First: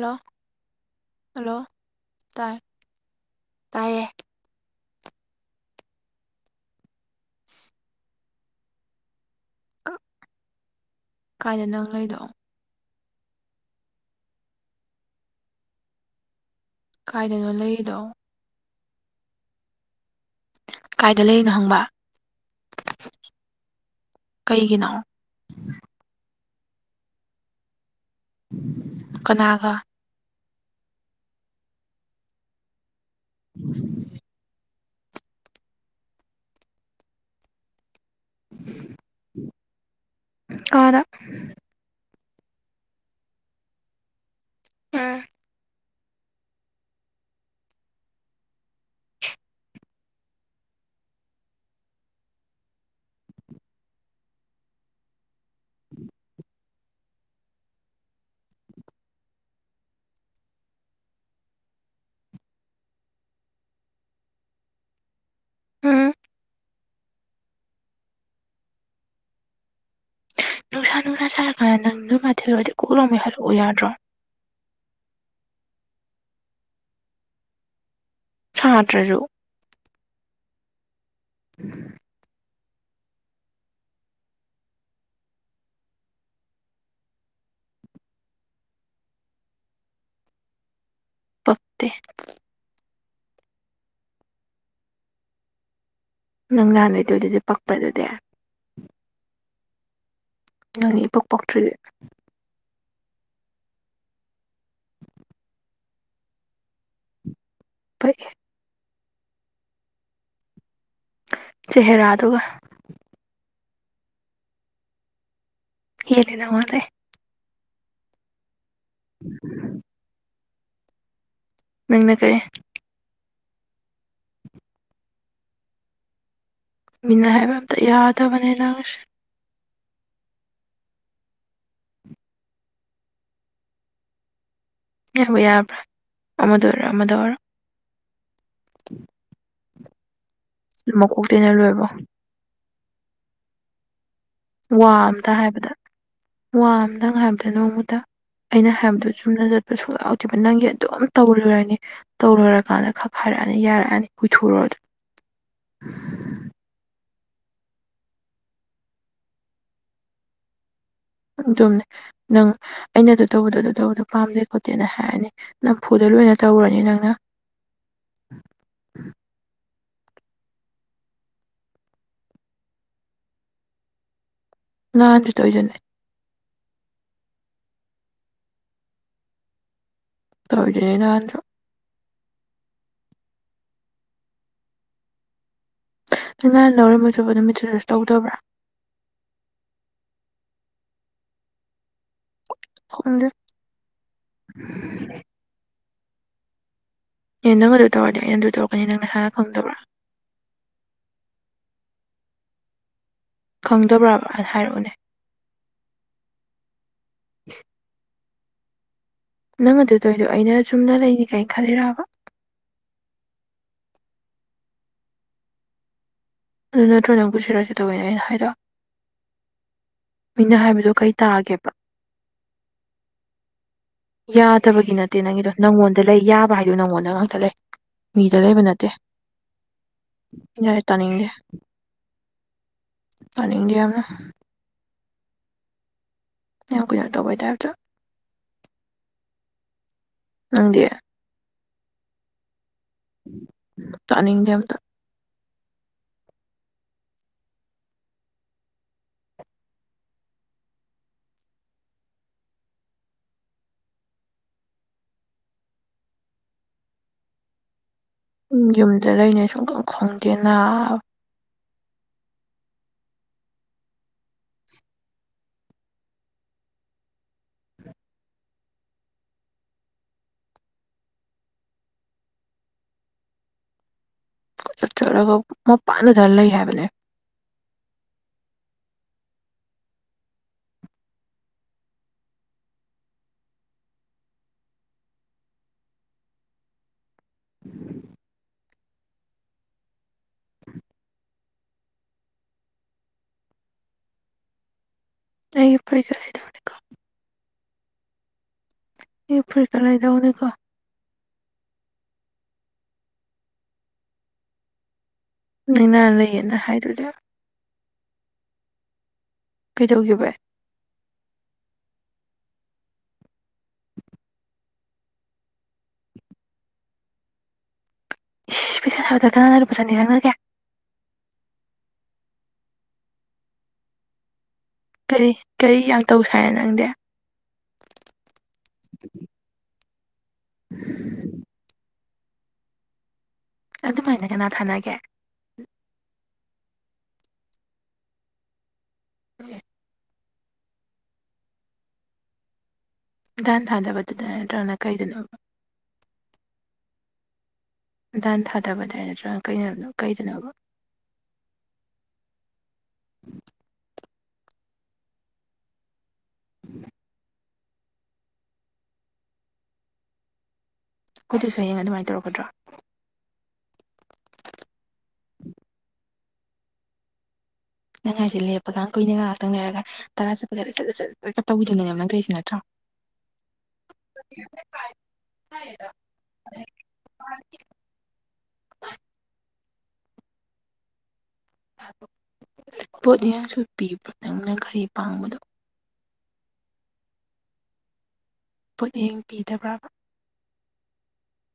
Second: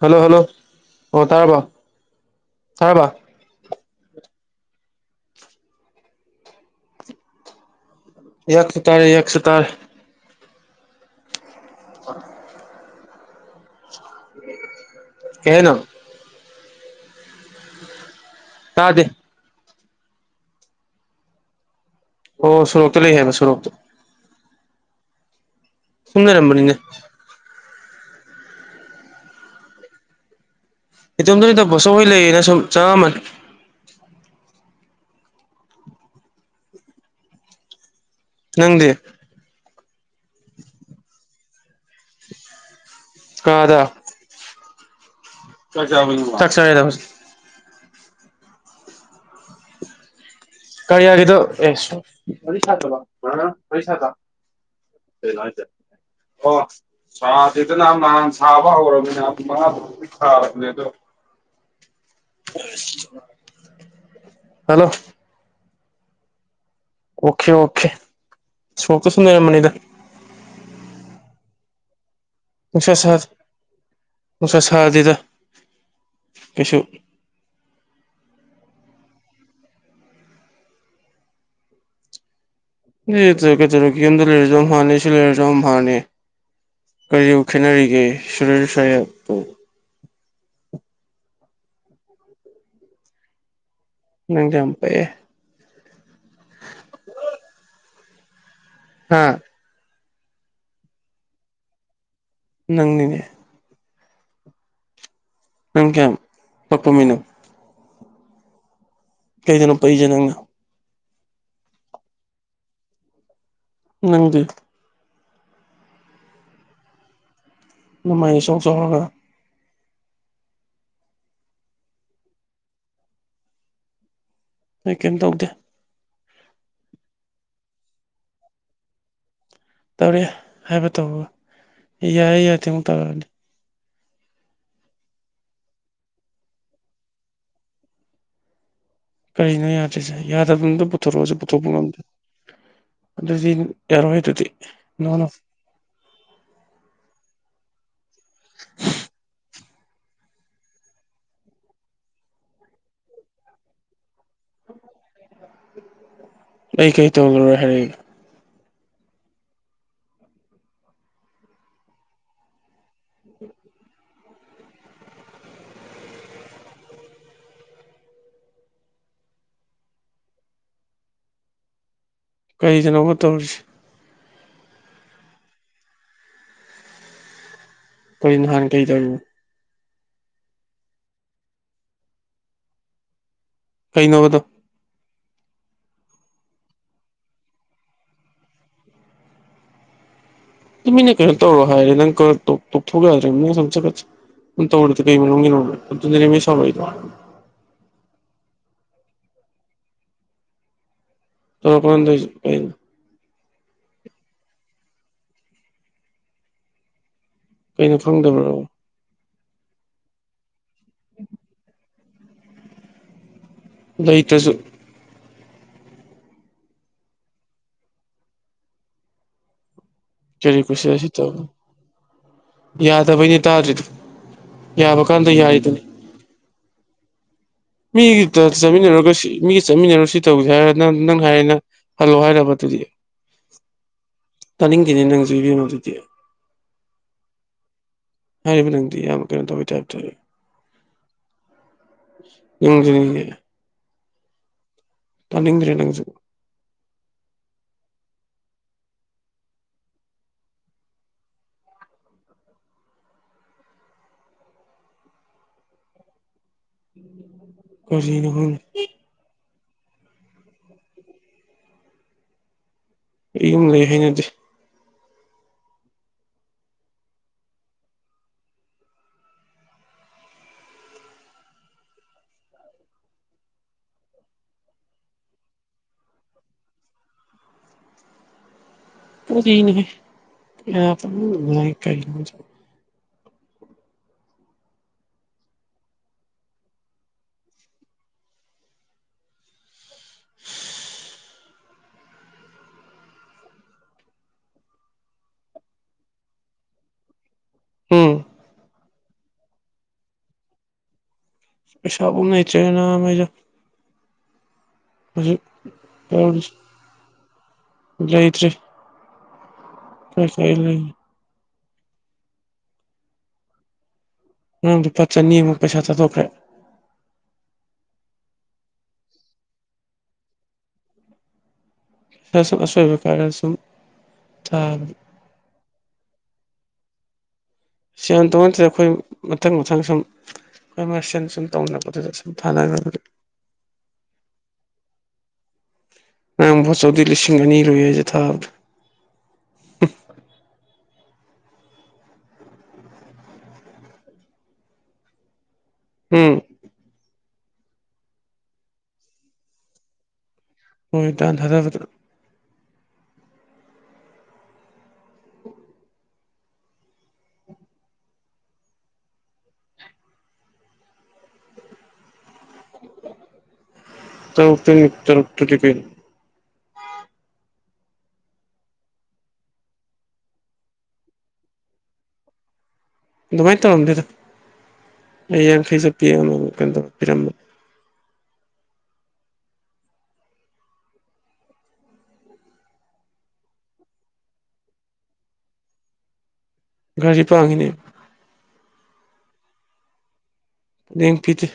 Hello hello ꯑꯣ hello ꯇꯥꯔꯕ ꯇꯥꯏ ꯇꯥꯔꯕ ꯇꯥꯏꯌꯦ ꯑꯩꯌꯥꯛꯁꯨ ꯇꯥꯔꯦ ꯑꯩꯌꯥꯛꯁꯨ ꯇꯥꯔꯦ ꯀꯥꯏꯗ ꯅꯪ ꯂꯩꯗꯣ ꯀꯩ ꯍꯥꯏꯅꯣ ꯀꯥꯏꯗꯅꯣ ꯂꯩꯔꯤꯗꯣ ꯇꯥꯗꯦ ꯀꯥꯏꯗ ꯂꯩꯔꯤꯅꯣ ꯍꯪꯕ ꯑꯣ ꯁꯣꯔꯣꯛꯇ ꯂꯩ ꯍꯥꯏꯕ ꯁꯣꯔꯣꯛꯇ ꯀꯩꯒꯤꯅꯣ ꯁꯨꯝ ꯂꯩꯔꯝꯕꯅꯤꯅꯦ ꯀꯅꯥꯒ ꯏꯇꯣꯝꯗꯅꯤꯗ ꯕꫭꯆꯧꯍꯣꯏ ꯂꯩꯌꯦꯅ ꯁꯨꯝ ꯆꯪꯉꯝꯃꯅꯤ [inaudible] ꯅꯪꯗꯤ ꯀꯥꯗ ꯀꯥꯗ ꯎꯝ [unintelligible] ꯆꯥꯛ ꯆꯔꯦꯗꯥꯕ ꯀꯔꯤꯌꯥꯒꯤꯗꫭ ꯑꯦ [unintelligible] [unintelligible] ꯁꯥꯗꯦꯗꯅ ꯅꯍꯥꯟ ꯁꯥꯕ ꯍꯧꯔꯕꯅꯤꯅ ꯑꯗꯨ ꯃꯉꯥ ꯇꯔꯨꯛꯇꯤ ꯁꯥꯔꯕꯅꯦ ꯑꯗꯣ [unintelligible] ꯍꯜꯂꯣ ꯎꯝ ꯑꯣꯀꯦ ꯑꯣꯀꯦ ꯁꯣꯔꫭꯛꯇ ꯁꯨꯝ ꯂꯩꯔꯝꯕꯅꯤꯗ ꯅꯨꯡꯁꯥ ꯅꯨꯡꯁꯥ ꯁꯥꯔꯀꯥꯟꯗ ꯅꯪ ꯅꫭꯏꯃ ꯊꯤꯜꯂꫭꯔꯗꯤ ꯅꯨꯡꯁꯥ ꯁꯥ ꯀꯣꯛꯂꯥꯎꯃꯩ ꯍꯜꯂꯛꯎ ꯌꯥꯗ꯭ꯔꯣ ꯅꯨꯡꯁꯥ ꯁꯥꯗꯗ ꯀꯩꯁꯨ ꯁꯥꯗ꯭ꯔꯁꯨ [unintelligible] [unintelligible] ꯀꯩꯗꯧꯔꯒꯦ ꯌꯨꯝꯗ ꯂꯩꯔꯁꯨ ꯑꯝꯍꯥꯅꯤ ꯁꯤ ꯂꯩꯔꯁꯨ ꯑꯝꯍꯥꯅꯤ ꯀꯔꯤꯗꯕꯨ ꯈꯦꯠꯅꯔꯤꯒꯦ ꯁꯨꯗꯤꯔ ꯁꯍꯦꯞꯄꯨ ꯄꯛꯇꯦ ꯅꯪꯗꯤ ꯌꯥꯝ ꯄꯛ ꯑꯦ ꯅꯪ [unintelligible] ꯄꯛꯄ꯭ꯔ ꯑꯗꯨꯗꯤ ꯍꯥ ꯅꯪꯅꯤ ꯏꯄꯛ ꯄꯛꯇ꯭ꯔꯤꯗꯤ ꯅꯪꯅꯤꯅꯦ ꯅꯪ ꯀꯌꯥꯝ ꯄꯛꯄ ꯃꯤꯅꯣ ꯄꯛꯏ ꯀꯩꯗꯅꯣ ꯄꯛꯏꯁꯦ ꯅꯪꯅ ꯆꯦꯍꯦꯔꯥꯗꯨꯒ ꯅꯪꯗꯤ ꯍꯦꯜꯂꯤ ꯅꯪꯉꫭꯟꯗꯩ ꯅꯃꯥꯏ ꯏꯆꯥꯎ ꯆꯥꯎꯔꯒ ꯅꯪꯅ ꯀꯩ ꯑꯩ ꯀꯩꯝ ꯇꯧꯗꯦ ꯃꯤꯅ ꯍꯥꯏꯕ ꯑꯝꯇ ꯌꯥꯗꯕꯅꯤ ꯅꯪꯁꯤ ꯇꯧꯔꯛꯑꯦ ꯍꯥꯏꯕ ꯇꯧꯕꯒ ꯌꯥꯏ ꯌꯥꯗꯦ ꯑꯃꯨꯛ ꯇꯧꯔꯛꯑꯅꯤ ꯅꯪꯕꯨ ꯌꯥꯕ꯭ꯔ ꯑꯃꯗ ꯑꯣꯏꯔꯣ ꯑꯃꯗ ꯑꯣꯏꯔꯣ ꯀꯔꯤꯅꯣ ꯌꯥꯗ꯭ꯔꯤꯁꯦ ꯌꯥꯗꯕꯝꯇ ꯄꯨꯊꯣꯔꯛꯑꯁꯨ ꯃꯀꯣꯛꯇꯩꯅ ꯄꯨꯊꯣꯛꯄ ꯂꯣꯏꯕꯧ ꯉꯝꯗꯦ ꯑꯗꯨꯗꯤ ꯌꯥꯔꯣꯏ ꯍꯥꯏꯗꯨꯗꯤ ꯋꯥ ꯑꯝꯇ ꯍꯥꯏꯕꯗ ꯋꯥ ꯑꯝꯇꯪ ꯍꯥꯏꯕꯗ ꯅꯣꯡꯃꯇ ꯑꯩꯅ ꯍꯥꯏꯕꯗꫭ ꯆꯨꯝꯅ ꯆꯠꯄ ꯁꯨꯡ ꯌꯥꯎꯗꯦꯕ ꯅꯪꯒꯤ ꯑꯗꯨꯝ ꯇꯧꯔꯨꯔꯅꯤ ꯇꯧ ꯂꫭꯏꯔꯀꯥꯟꯗ ꯈꯛ ꯍꯥꯏꯔꯛꯑꯅꯤ ꯌꯥꯔꯛꯑꯅꯤ [unintelligible] ꯑꯩ ꯀꯩ ꯇ ꯍꯥꯏꯦ ꯑꯗꯨꯝꯅꯦ ꯅꯪ ꯑꯩꯅ ꯑꯗꯨ ꯇꯧꯕꯗꯣ ꯑꯗꯨ ꯇꯧꯕꯗꯣ ꯄꯥꯝꯗꯦ ꯈꯣꯠꯇꯦꯅ ꯍꯥꯏꯔꯅꯤ ꯅꯝꯐꯨꯗ ꯂꯣꯏꯅ ꯇꯧꯔꯅꯤ ꯅꯪꯅ ꯀꯩꯗꯅꯣ ꯇꯧꯔꯤꯁꯤ ꯅꯍꯥꯟ ꯑꯗꯨ ꯇꯣꯏꯗꯅꯦ ꯀꯩ ꯅꯍꯥꯟ ꯀꯩ ꯇꯧꯔꯤꯕ ꯇꯧꯔꯤꯗꯨꯅꯤ ꯅꯍꯥꯟꯖꯨ ꯀꯩ ꯅꯣꯕꯗꯣ ꯅꯪ ꯅꯍꯥꯟ ꯂꯧꯔꯝꯣꯏꯗꯕ ꯅꯨꯃꯤꯠꯇꯖꯁꯨ ꯇꯧꯗꯕ꯭ꯔꯥ ꯑꯗꯨ ꯃꯤꯅ ꯀꯩꯅꯣ ꯇꯧꯔꫭ ꯍꯥꯏꯔꯦ ꯅꯪ [unintelligible] ꯌꯥꯗ꯭ꯔ ꯈꯪꯗꯦ ꯃꯤꯅ ꯁꯨꯝ ꯆꯒꯠ ꯆꯒꯠ ꯇꯧꯔ ꯇ ꯀꯩ ꯃꯤꯅ ꯃꯤ ꯁꯥꯎꯥꯏ ꯑꯦ ꯅꯪ ꯑꯗꯨ ꯇꯧꯔꯗꯤ ꯅ ꯑꯗꯨ ꯇꯧꯔꯛꯀꯅꯤ ꯅꯪ ꯅꯁꯥꯅ ꯈꯪꯗꯕ꯭ꯔꯥ ꯇꯧꯄꯥꯟꯗ ꯈꯪꯗꯕ꯭ꯔꯕꯅ ꯍꯥꯏꯔꯛꯎꯅꯦ ꯀꯩꯅꯣ ꯐꯪꯗꯕ꯭ꯔꯣ ꯅꯪ ꯑꯗꯨꯗꯣꯏꯗꯣ ꯑꯩꯅ ꯆꯨꯝꯅ ꯂꯩꯅꯤ ꯀꯥꯏꯅ ꯈꯜꯂꯤꯔꯕ ꯂꯩꯇꯁꯨ ꯑꯗꯨ ꯅꯠꯇꯒ ꯅꯪꯕꯨꯁꯤꯔꯛꯀꯦ ꯇꯧꯕꯅꯤꯅꯦ ꯑꯩꯅ ꯍꯥꯏꯔꯛꯑꯣ ꯃꯤꯅ ꯀꯔꯤ ꯍꯥꯏꯕꯗꯨꯣ ꯀꯨꯁꯤꯔ ꯁꯤ ꯀꯩ ꯇꯧ ꯇꯥꯒꯦꯕ ꯌꯥꯗꯕꯩꯅꯦ ꯇꯥꯗ꯭ꯔꯤꯗꯣ ꯌꯥꯗꯕꯒꯤ ꯌꯥꯕ ꯅꯠꯇꯦ ꯀꯥꯟꯗ ꯅꯪꯒꯤꯗꯣ ꯌꯥꯔꯤꯗꯨꯅꯤ ꯅꯪꯉꯣꯟ ꯑꯗ ꯂꯩ ꯌꯥꯕ ꯍꯥꯏꯗꯨꯣ ꯅꯉꯣꯟꯗ ꯉꯥꯡꯊ ꯂꯩ ꯃꯤꯗ ꯃꯤꯒꯤꯗ ꯂꯩꯕ ꯅꯠꯇꯦ ꯆꯠꯃꯤꯟꯅꯔꯨꯔꯒ ꯃꯤꯒ ꯆꯠꯃꯤꯟꯅꯔꯨ ꯁꯤ ꯇꯧꯁꯦ ꯍꯥꯏꯔ ꯌꯥꯔꯦ ꯅꯪ ꯅꯪ ꯇꯥꯅꯤꯡꯗꯦ ꯍꯥꯏꯔꯔꯤꯅ ꯍꯜꯂꯣ ꯍꯥꯏꯔꯕ ꯑꯗꯨꯗꯤ ꯄꯥꯅꯤꯡꯗꯦ ꯌꯥꯝꯅ ꯇꯥꯅꯤꯡꯈꯤꯅꯤ ꯅꯪꯁꯤꯕꯤꯅꯣ ꯑꯗꯨꯗꯤ ꯌꯥ ꯀ ꯌꯥꯛꯇꯕꯥꯏ ꯇꯥꯐꯇꯔ ꯍꯥꯏꯔꯤꯕ ꯅꯪꯗꯤ ꯌꯥꯝꯅ ꯀꯩꯅꯣ ꯇꯧꯋꯤ ꯇꯥꯏꯞꯇ ꯅꯪꯗꯤ ꯌꯝꯔꯤꯅꯦ ꯇꯅꯤꯡꯗꯦꯕꯗ ꯇꯥꯅꯤꯡꯗ꯭ꯔꯦ ꯅꯪꯁꯨ ꯀꯅ ꯎꯝ ꯌꯨꯝꯗ ꯂꯩꯅꯦ ꯁꯨꯡꯈꯡ ꯈꯪꯗꯦ ꯅꯥ ꯑꯩꯨꯝ ꯂꯩ ꯍꯥꯏꯅꯗꯦ ꯆꯠꯆꯔꯒ ꯃꯄꯥꯟꯗꯨꯗ ꯂꯩ ꯍꯥꯏꯕꯅꯦ ꯀꯗꯤꯅꯦ ꯀ [unintelligible] ꯑꯩ ꯐꯨꯔꯤꯀ ꯂꯩꯇꯦ ꯎꯝ ꯌꯦ ꯐꯔꯤꯇ ꯂꯩꯗꯥꯎꯅꯦꯀꯣ ꯄꯩꯁꯥꯕꯨ ꯅꯇꯦꯅ ꯃ ꯅꯅ ꯂꯩꯌꯦꯅ ꯍꯥꯏꯗꯨꯅꯦ ꯂꯩꯇ꯭ꯔꯤ ꯀꯩꯗꯧꯒꯤꯕ ꯐꯁ ꯅꯗꯨ ꯐꯠ ꯆꯅꯤꯃꯨꯛ ꯄꯩꯁꯥꯊꯣꯛꯈ꯭ꯔꯦ ꯏ ꯄꯩꯁꯥ ꯍꯥꯏꯕ ꯊꯥꯅ ꯑꯗꯨ ꯄꯨꯖꯥꯅꯤꯔꯥꯡꯅꯔꯒꯦ ꯈꯔ ꯁꯨꯝ ꯑꯁꯣꯏꯕ ꯀꯔꯔ ꯁꯨꯝ ꯊꯥꯕ ꯀꯔꯤ ꯀꯔꯤ ꯌꯥꯝ ꯇꯧꯁꯥꯏ ꯅꯪꯗꯤ꯫ ꯁꯦꯜ ꯇꯧꯅꯗꯦ ꯑꯩꯈꯣꯏ ꯑꯍꯨꯝ ꯃꯊꯪ ꯃꯊꯪ ꯁꯨꯝ ꯑꯃꯥ ꯁꯦꯟ ꯁꯨꯝ ꯇꯧꯅꯕꯗꯨꯗ꯫ [unintelligible] ꯑꯗꯨꯃꯥꯏꯅ ꯀꯅꯥ ꯊꯥꯅꯒꯦ꯫ ꯅꯪꯚꯣꯆꯧꯒꯤ ꯂꯤꯁꯤꯡ ꯑꯅꯤ ꯂꯣꯢ ꯍꯥꯏꯁꯦ ꯊꯥꯕꯗ꯫ [inaudible] ꯗꯥꯥꯟ ꯊꯥꯗꯕꯗꯨꯗ ꯅꯠꯇ꯭ꯔꯒꯅ ꯀꯩꯗꯅꯣ ꯎꯝ ꯗꯥꯟ ꯊꯥꯗꯕꯗꯔꯥ ꯅꯠꯇ꯭ꯔꯒꯅ ꯀꯩꯅꯗꯣ ꯀꯩꯗꯅꯣꯕ ꯍꯣꯏ ꯏ ꯇꯥꯟ ꯊꯥꯗꯕꯗ [inaudible] ꯑꯗꯨꯁꯨ ꯍꯌꯦꯡ ꯑꯗꯨꯃꯥꯏꯅ ꯇꯧꯔꯛꯀꯗ꯭ꯔꯣ? ꯇ ꯎꯇ ꯇ ꯎꯛꯇ ꯇꯀꯩ ꯅꯪ ꯍꯥꯏꯁꯦ ꯂꯦꯞꯄꯒ ꯀꯨꯏꯅ ꯉꯥꯍꯥꯛꯇꯪꯂꯩꯔꯒ꯫ ꯇꯔꯥ ꯆꯠꯄꯒ ꯁꯠꯁꯠ ꯇꯧꯕꯤꯗꯨꯅꯦꯕ ꯅꯪꯇꯧꯔꯤꯁꯤ ꯅꯠꯇ꯭ꯔꯣ? ꯑꯗꯨꯃꯥꯏꯅ ꯇꯧꯔꯝꯗꯦꯗ ꯑꯩ ꯌꯥꯡꯈꯩ ꯆꯄꯤꯃ ꯀꯩꯅꯣ ꯇꯧꯔ ꯄꯤꯔꯝꯕꯅꯦ ꯄꯣꯠ ꯌꯦꯁꯨ ꯄꯤꯕ꯭ꯔꯥ ꯅꯪꯅ ꯈꯔꯤ ꯄꯥꯡꯕꯗꯣ? ꯘꯔꯤ ꯄꯥꯡꯉꯤꯅꯦ ꯄꯣꯠꯌꯦꯡ ꯄꯤꯗꯕ꯭ꯔꯥꯕ? ꯂꯦꯝ ꯄꯤꯗꯦ꯫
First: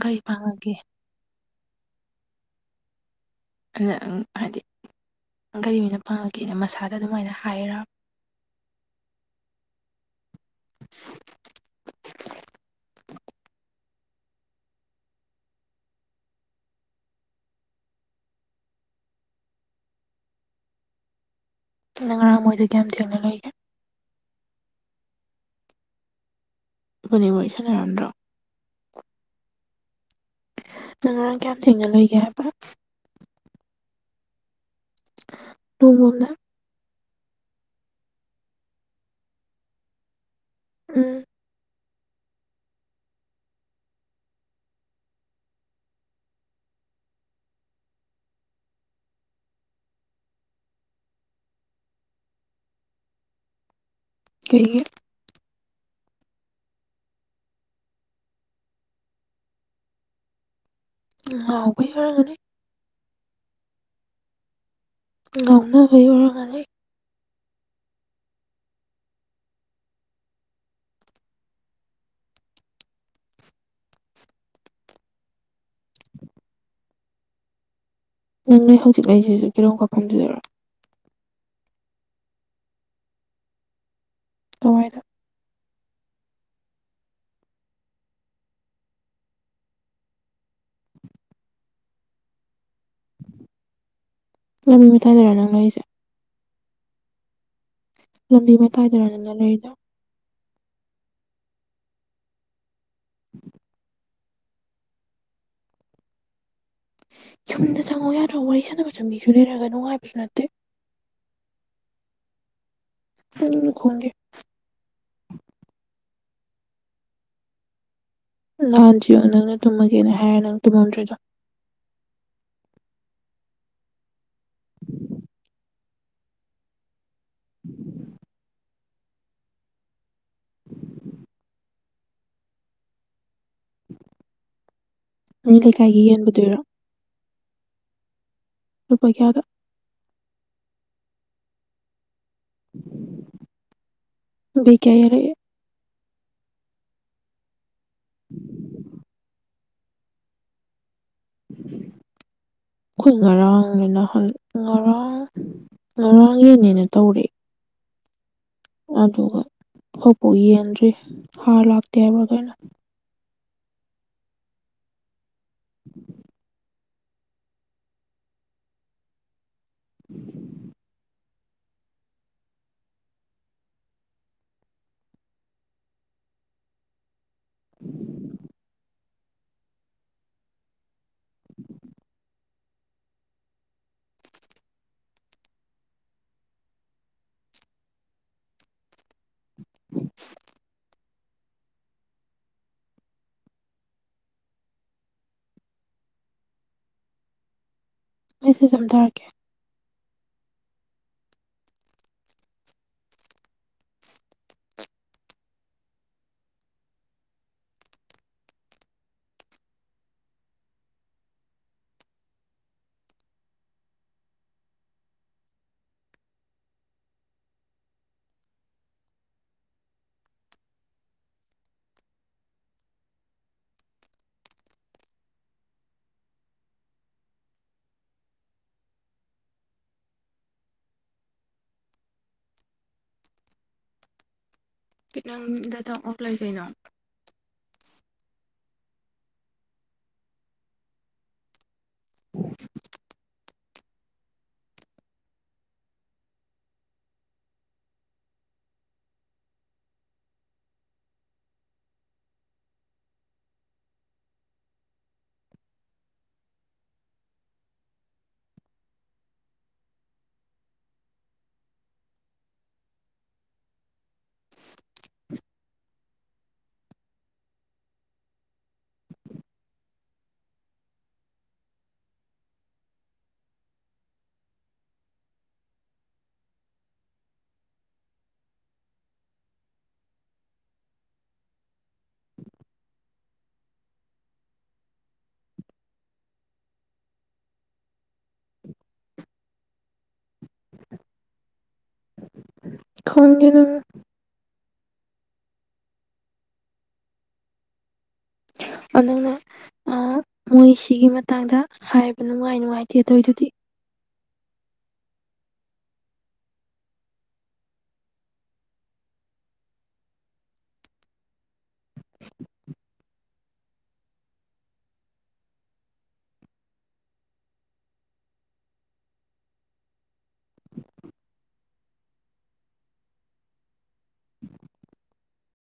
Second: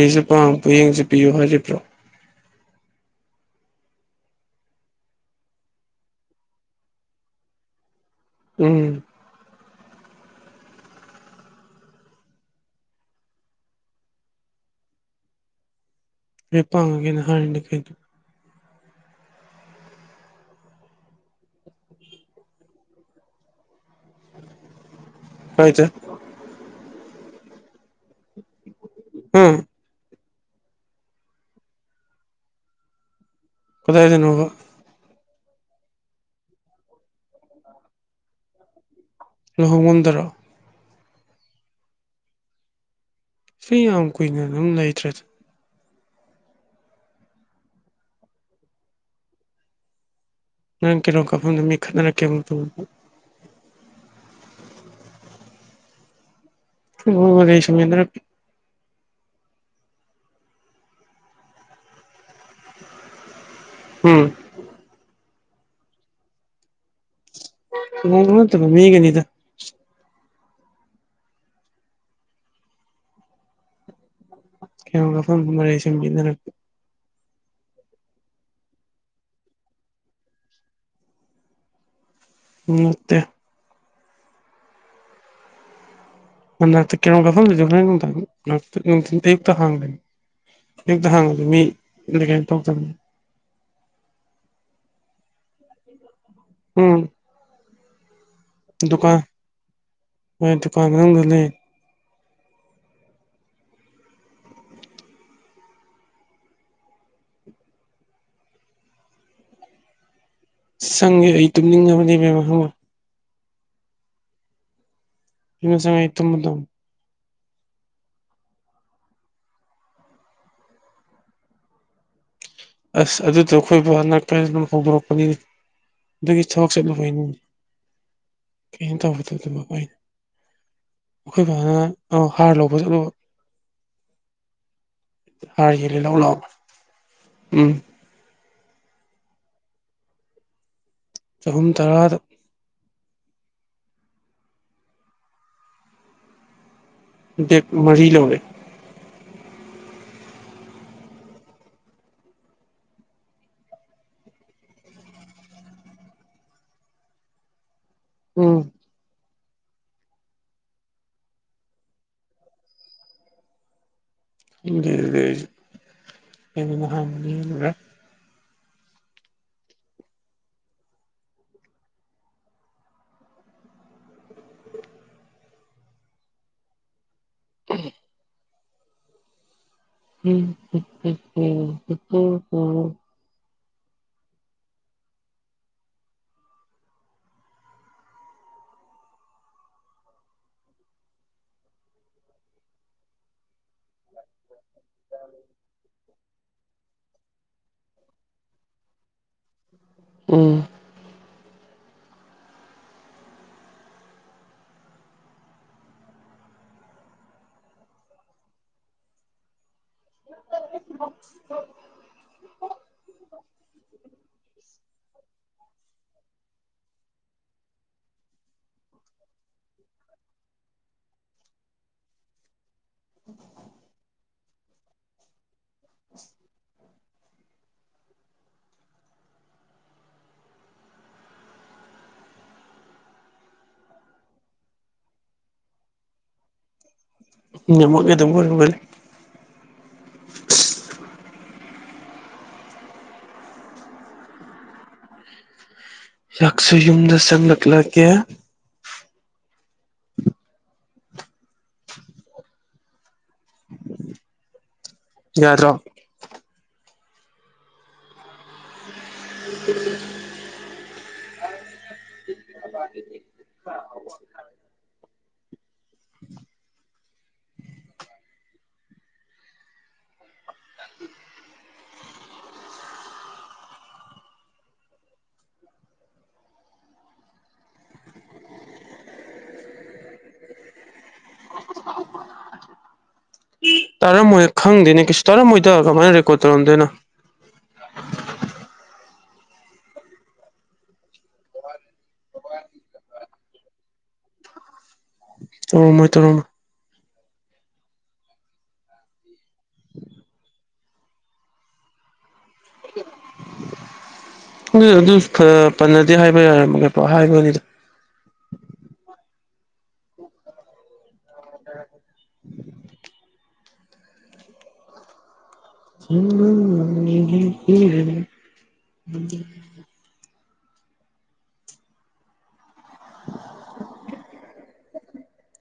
ꯘꯔꯤ ꯄꯥꯡ ꯄꯥꯡꯉꯒꯦ ꯄꯣꯌꯦꯡꯁꯨ ꯄꯤꯌꯨ ꯍꯥꯏꯔꯤꯕ꯭ꯔꯣ ꯑꯗꯨꯗ ꯍꯥꯏꯗꯤ ꯀꯔꯤꯃꯤꯅ ꯐꯪꯉꯛꯀꯦꯅ ꯃꯁꯥꯗ ꯑꯗꯨꯃꯥꯏꯅ ꯍꯥꯏꯔꯣ? ꯎꯝ [inaudible] ꯍꯦ ꯄꯥꯡꯉꯒꯦꯅ ꯍꯥꯏꯔꯤꯅꯦ ꯀꯩꯗꯣ ꯅ ꯉꯔꯥꯡ ꯃꯣꯏꯗ ꯀꯌꯥꯝ ꯊꯦꯡꯅ ꯂꯩꯒꯦ [unintelligible] ꯐꯅꯤ ꯃꯣꯏ ꯁꯥꯟꯅꯔꯝꯗ꯭ꯔꯣ ꯎꯝ ꯅꯪ ꯉꯔꯥꯡ ꯀꯌꯥꯝ ꯊꯦꯡꯅ ꯂꯩꯒꯦ ꯍꯥꯏꯕ? ꯀꯗꯥꯏꯗꯅꯣꯕ? ꯅꯣꯡꯕꯝꯗ [unintelligible] ꯂꯨꯍꯣꯡꯕꯝꯗꯔꯣ ꯎꯝ ꯁꯤ ꯌꯥꯝ ꯀꯨꯏꯅ ꯑꯗꯨꯝ ꯂꯩꯇ꯭ꯔꯦꯗꯤ ꯅꯪ ꯀꯩꯅꯣꯝ ꯀꯥꯐꯝꯗ ꯃꯤ ꯈꯠꯅꯔꯛꯀꯦꯕꯨ ꯀꯩꯒꯤ? [unintelligible] ꯎꯝ ꯉꯥꯎꯕꯩ ꯑꯣꯏꯔꯝꯒꯅꯤ ꯎꯝ ꯉꯥꯎꯅꯕꯩ ꯑꯣꯢꯎꯔꯝꯒꯅꯤ [unintelligible] ꯀ ꯀꯐꯝ ꯃꯔꯩ ꯁꯨꯝ ꯌꯦꯠꯅꯔꯛ ꯅꯪ ꯅꯣꯏ ꯍꯧꯖꯤꯛ ꯂꯩꯁꯤꯁꯨ ꯀꯤꯔꯣꯝ ꯀꯥꯐꯝꯁꯤꯗꯔꯣ ꯅꯠꯇꯦ꯫ ꯍꯣꯏꯅ ꯍꯟꯛꯇ ꯀꯩꯅꯣꯝ ꯀꯐꯝꯗꯈ ꯅꯨꯡꯅꯨꯡꯊ ꯑꯌꯨꯛꯇ ꯍꯥꯡꯕꯅꯤ ꯑꯨꯛꯇ ꯍꯪꯉꯗꯤ ꯃꯤ ꯑꯗ ꯀꯩꯅꯣ ꯇꯧꯇꯕꯅꯤ ꯂꯝꯃꯤ ꯇꯥꯗꯔꯥ ꯅꯪ ꯑꯩꯁꯦ ꯎꯝ꯫ ꯂꯝꯕꯤ ꯃꯇꯥꯏꯗꯔꯅꯪꯅ ꯂꯩꯔꯤꯗꯣ? ꯃꯣꯏ ꯗꯨꯀꯥꯟ ꯃꯅꯨꯡꯗ ꯂꯩ꯫ ꯌꯨꯝꯗ ꯆꯪꯉꯣ ꯌꯥꯗ꯭ꯔꯣ ꯋꯥꯔꯤ ꯁꯥꯟꯅꯕ ꯆꯪꯕꯤꯁꯨ ꯂꯩꯔꯒ ꯅꯨꯡꯉꯥꯏꯕꯁꯨ ꯅꯠꯇꯦ ꯆꯪꯉꯦ ꯑꯩ ꯇꯨꯝꯅꯤꯡꯉꯕꯅꯦ ꯃꯦꯝꯍꯪꯣ [inaudible] ꯌꯨꯝꯗ ꯆꯪꯉꯛꯑ ꯑꯩ ꯇꯨꯝꯃꯥꯙꯧꯅꯦ꯫ ꯅꯍꯥꯟꯗꯤꯌꯣ ꯅꯪꯅ ꯇꯨꯝꯃꯒꯦꯅ ꯍꯥꯏꯔꯦ ꯅꯪ ꯇꯨꯝꯃꯝꯗ꯭ꯔꯤꯗꯣ ꯑꯁ ꯑꯗꯨꯗꯣ ꯑꯩꯈꯣꯏꯕꯨ ꯍꯟꯗꯛ ꯀ ꯑꯗꯨꯝ ꯍꯧꯗꯣꯔꯛꯄꯅꯤꯅ ꯑꯗꯨꯒꯤ ꯊꯕꯛ ꯆꯠꯂꯨ ꯍꯥꯏꯅꯤꯡ [inaudible] ꯀꯩꯅꯅ ꯇꯧꯕꯗꯣ ꯑꯗꯨꯃꯛ ꯑꯩꯅ ꯑꯩꯈꯣꯏ ꯕꯥꯅ ꯍꯥꯔ ꯂꯧꯕ ꯆꯠꯂꯨꯕ ꯅꯣꯏ ꯍꯥꯔ ꯌꯦꯂꯤ ꯂꯩꯀꯥꯏꯒꯤ ꯂꯧ ꯂꯥꯛꯑꯣ ꯌꯦꯟꯕꯗꯨꯏꯔꯣ ꯂꯨꯄꯥ ꯀꯌꯥꯗ ꯆꯍꯨꯝ ꯇꯔꯥꯗ ꯕꯤ ꯀꯌꯥ ꯌꯥꯔꯦ ꯕꯦꯛ ꯃꯔꯤ ꯂꯧꯔꯦ [inaudible] ꯑꯩꯈꯣꯏ ꯉꯔꯥꯡꯅꯦꯅ ꯍ ꯉꯔꯥꯡ ꯉꯔꯥꯡ ꯌꯦꯟꯅꯦꯅ ꯇꯧꯔꯑꯦ ꯎꯝ ꯑꯗꯨꯒ ꯍꯧꯛꯐꯥꯎ ꯌꯦꯟꯗ꯭ꯔꯤ ꯍꯥꯔ ꯂꯥꯛꯇꯦ ꯍꯥꯏꯕ꯭ꯔꯥꯈꯩꯅ ꯋꯦ ꯎ ꯃꯍ ꯃꯅꯤ [unintelligible] [inaudible] [unintelligible] [inaudible] ꯆ ꯃꯦꯁꯦꯖ ꯑꯃꯝ ꯇꯔꯛꯀꯦ ꯎꯝ [unintelligible] ꯎ [inaudible] ꯈꯤꯇꯪ ꯗ ꯇꯥ ꯑꯣꯐ ꯂꯩ ꯀꯩꯅꯣ ꯅꯃꯣꯒꯗꯝꯕꯣꯏꯕꯔꯦ [unintelligible] ꯍꯥꯛꯁꯨ ꯌꯨꯝꯗ ꯆꯪꯂꯛꯂꯒꯦ ꯌꯥꯔꯣ [inaudible] [unintelligible] ꯇꯥꯔꯝꯃꯣꯏ ꯈꯪꯗꯦꯅꯦ ꯀꯁꯨ ꯇꯥꯔꯝꯃꯣꯏꯗ ꯀꯃꯥꯏꯅ ꯔꯦꯀꯣꯔꯠ ꯇꯧꯔꯝꯗꯣꯏꯅ [unintelligible] ꯑꯣ ꯃꯣꯏ ꯇꯧꯔꯣꯝ ꯑꯗꯨꯅ ꯃꯣꯏ ꯁꯤꯒꯤ ꯃꯇꯥꯡꯗ ꯍꯥꯏꯕ ꯅꯨꯡꯉꯥꯏ ꯅꯨꯡꯉꯥꯏꯇꯦ ꯑꯗꯨꯑꯣꯏꯗꯤ ꯑꯗꯨ ꯄꯟꯅꯗꯦ ꯍꯥꯏꯕ ꯌꯥꯔꯃꯣ ꯍꯥꯏꯕꯅꯤꯗ [inaudible] ꯎꯝ ꯎ [unintelligible] [unintelligible]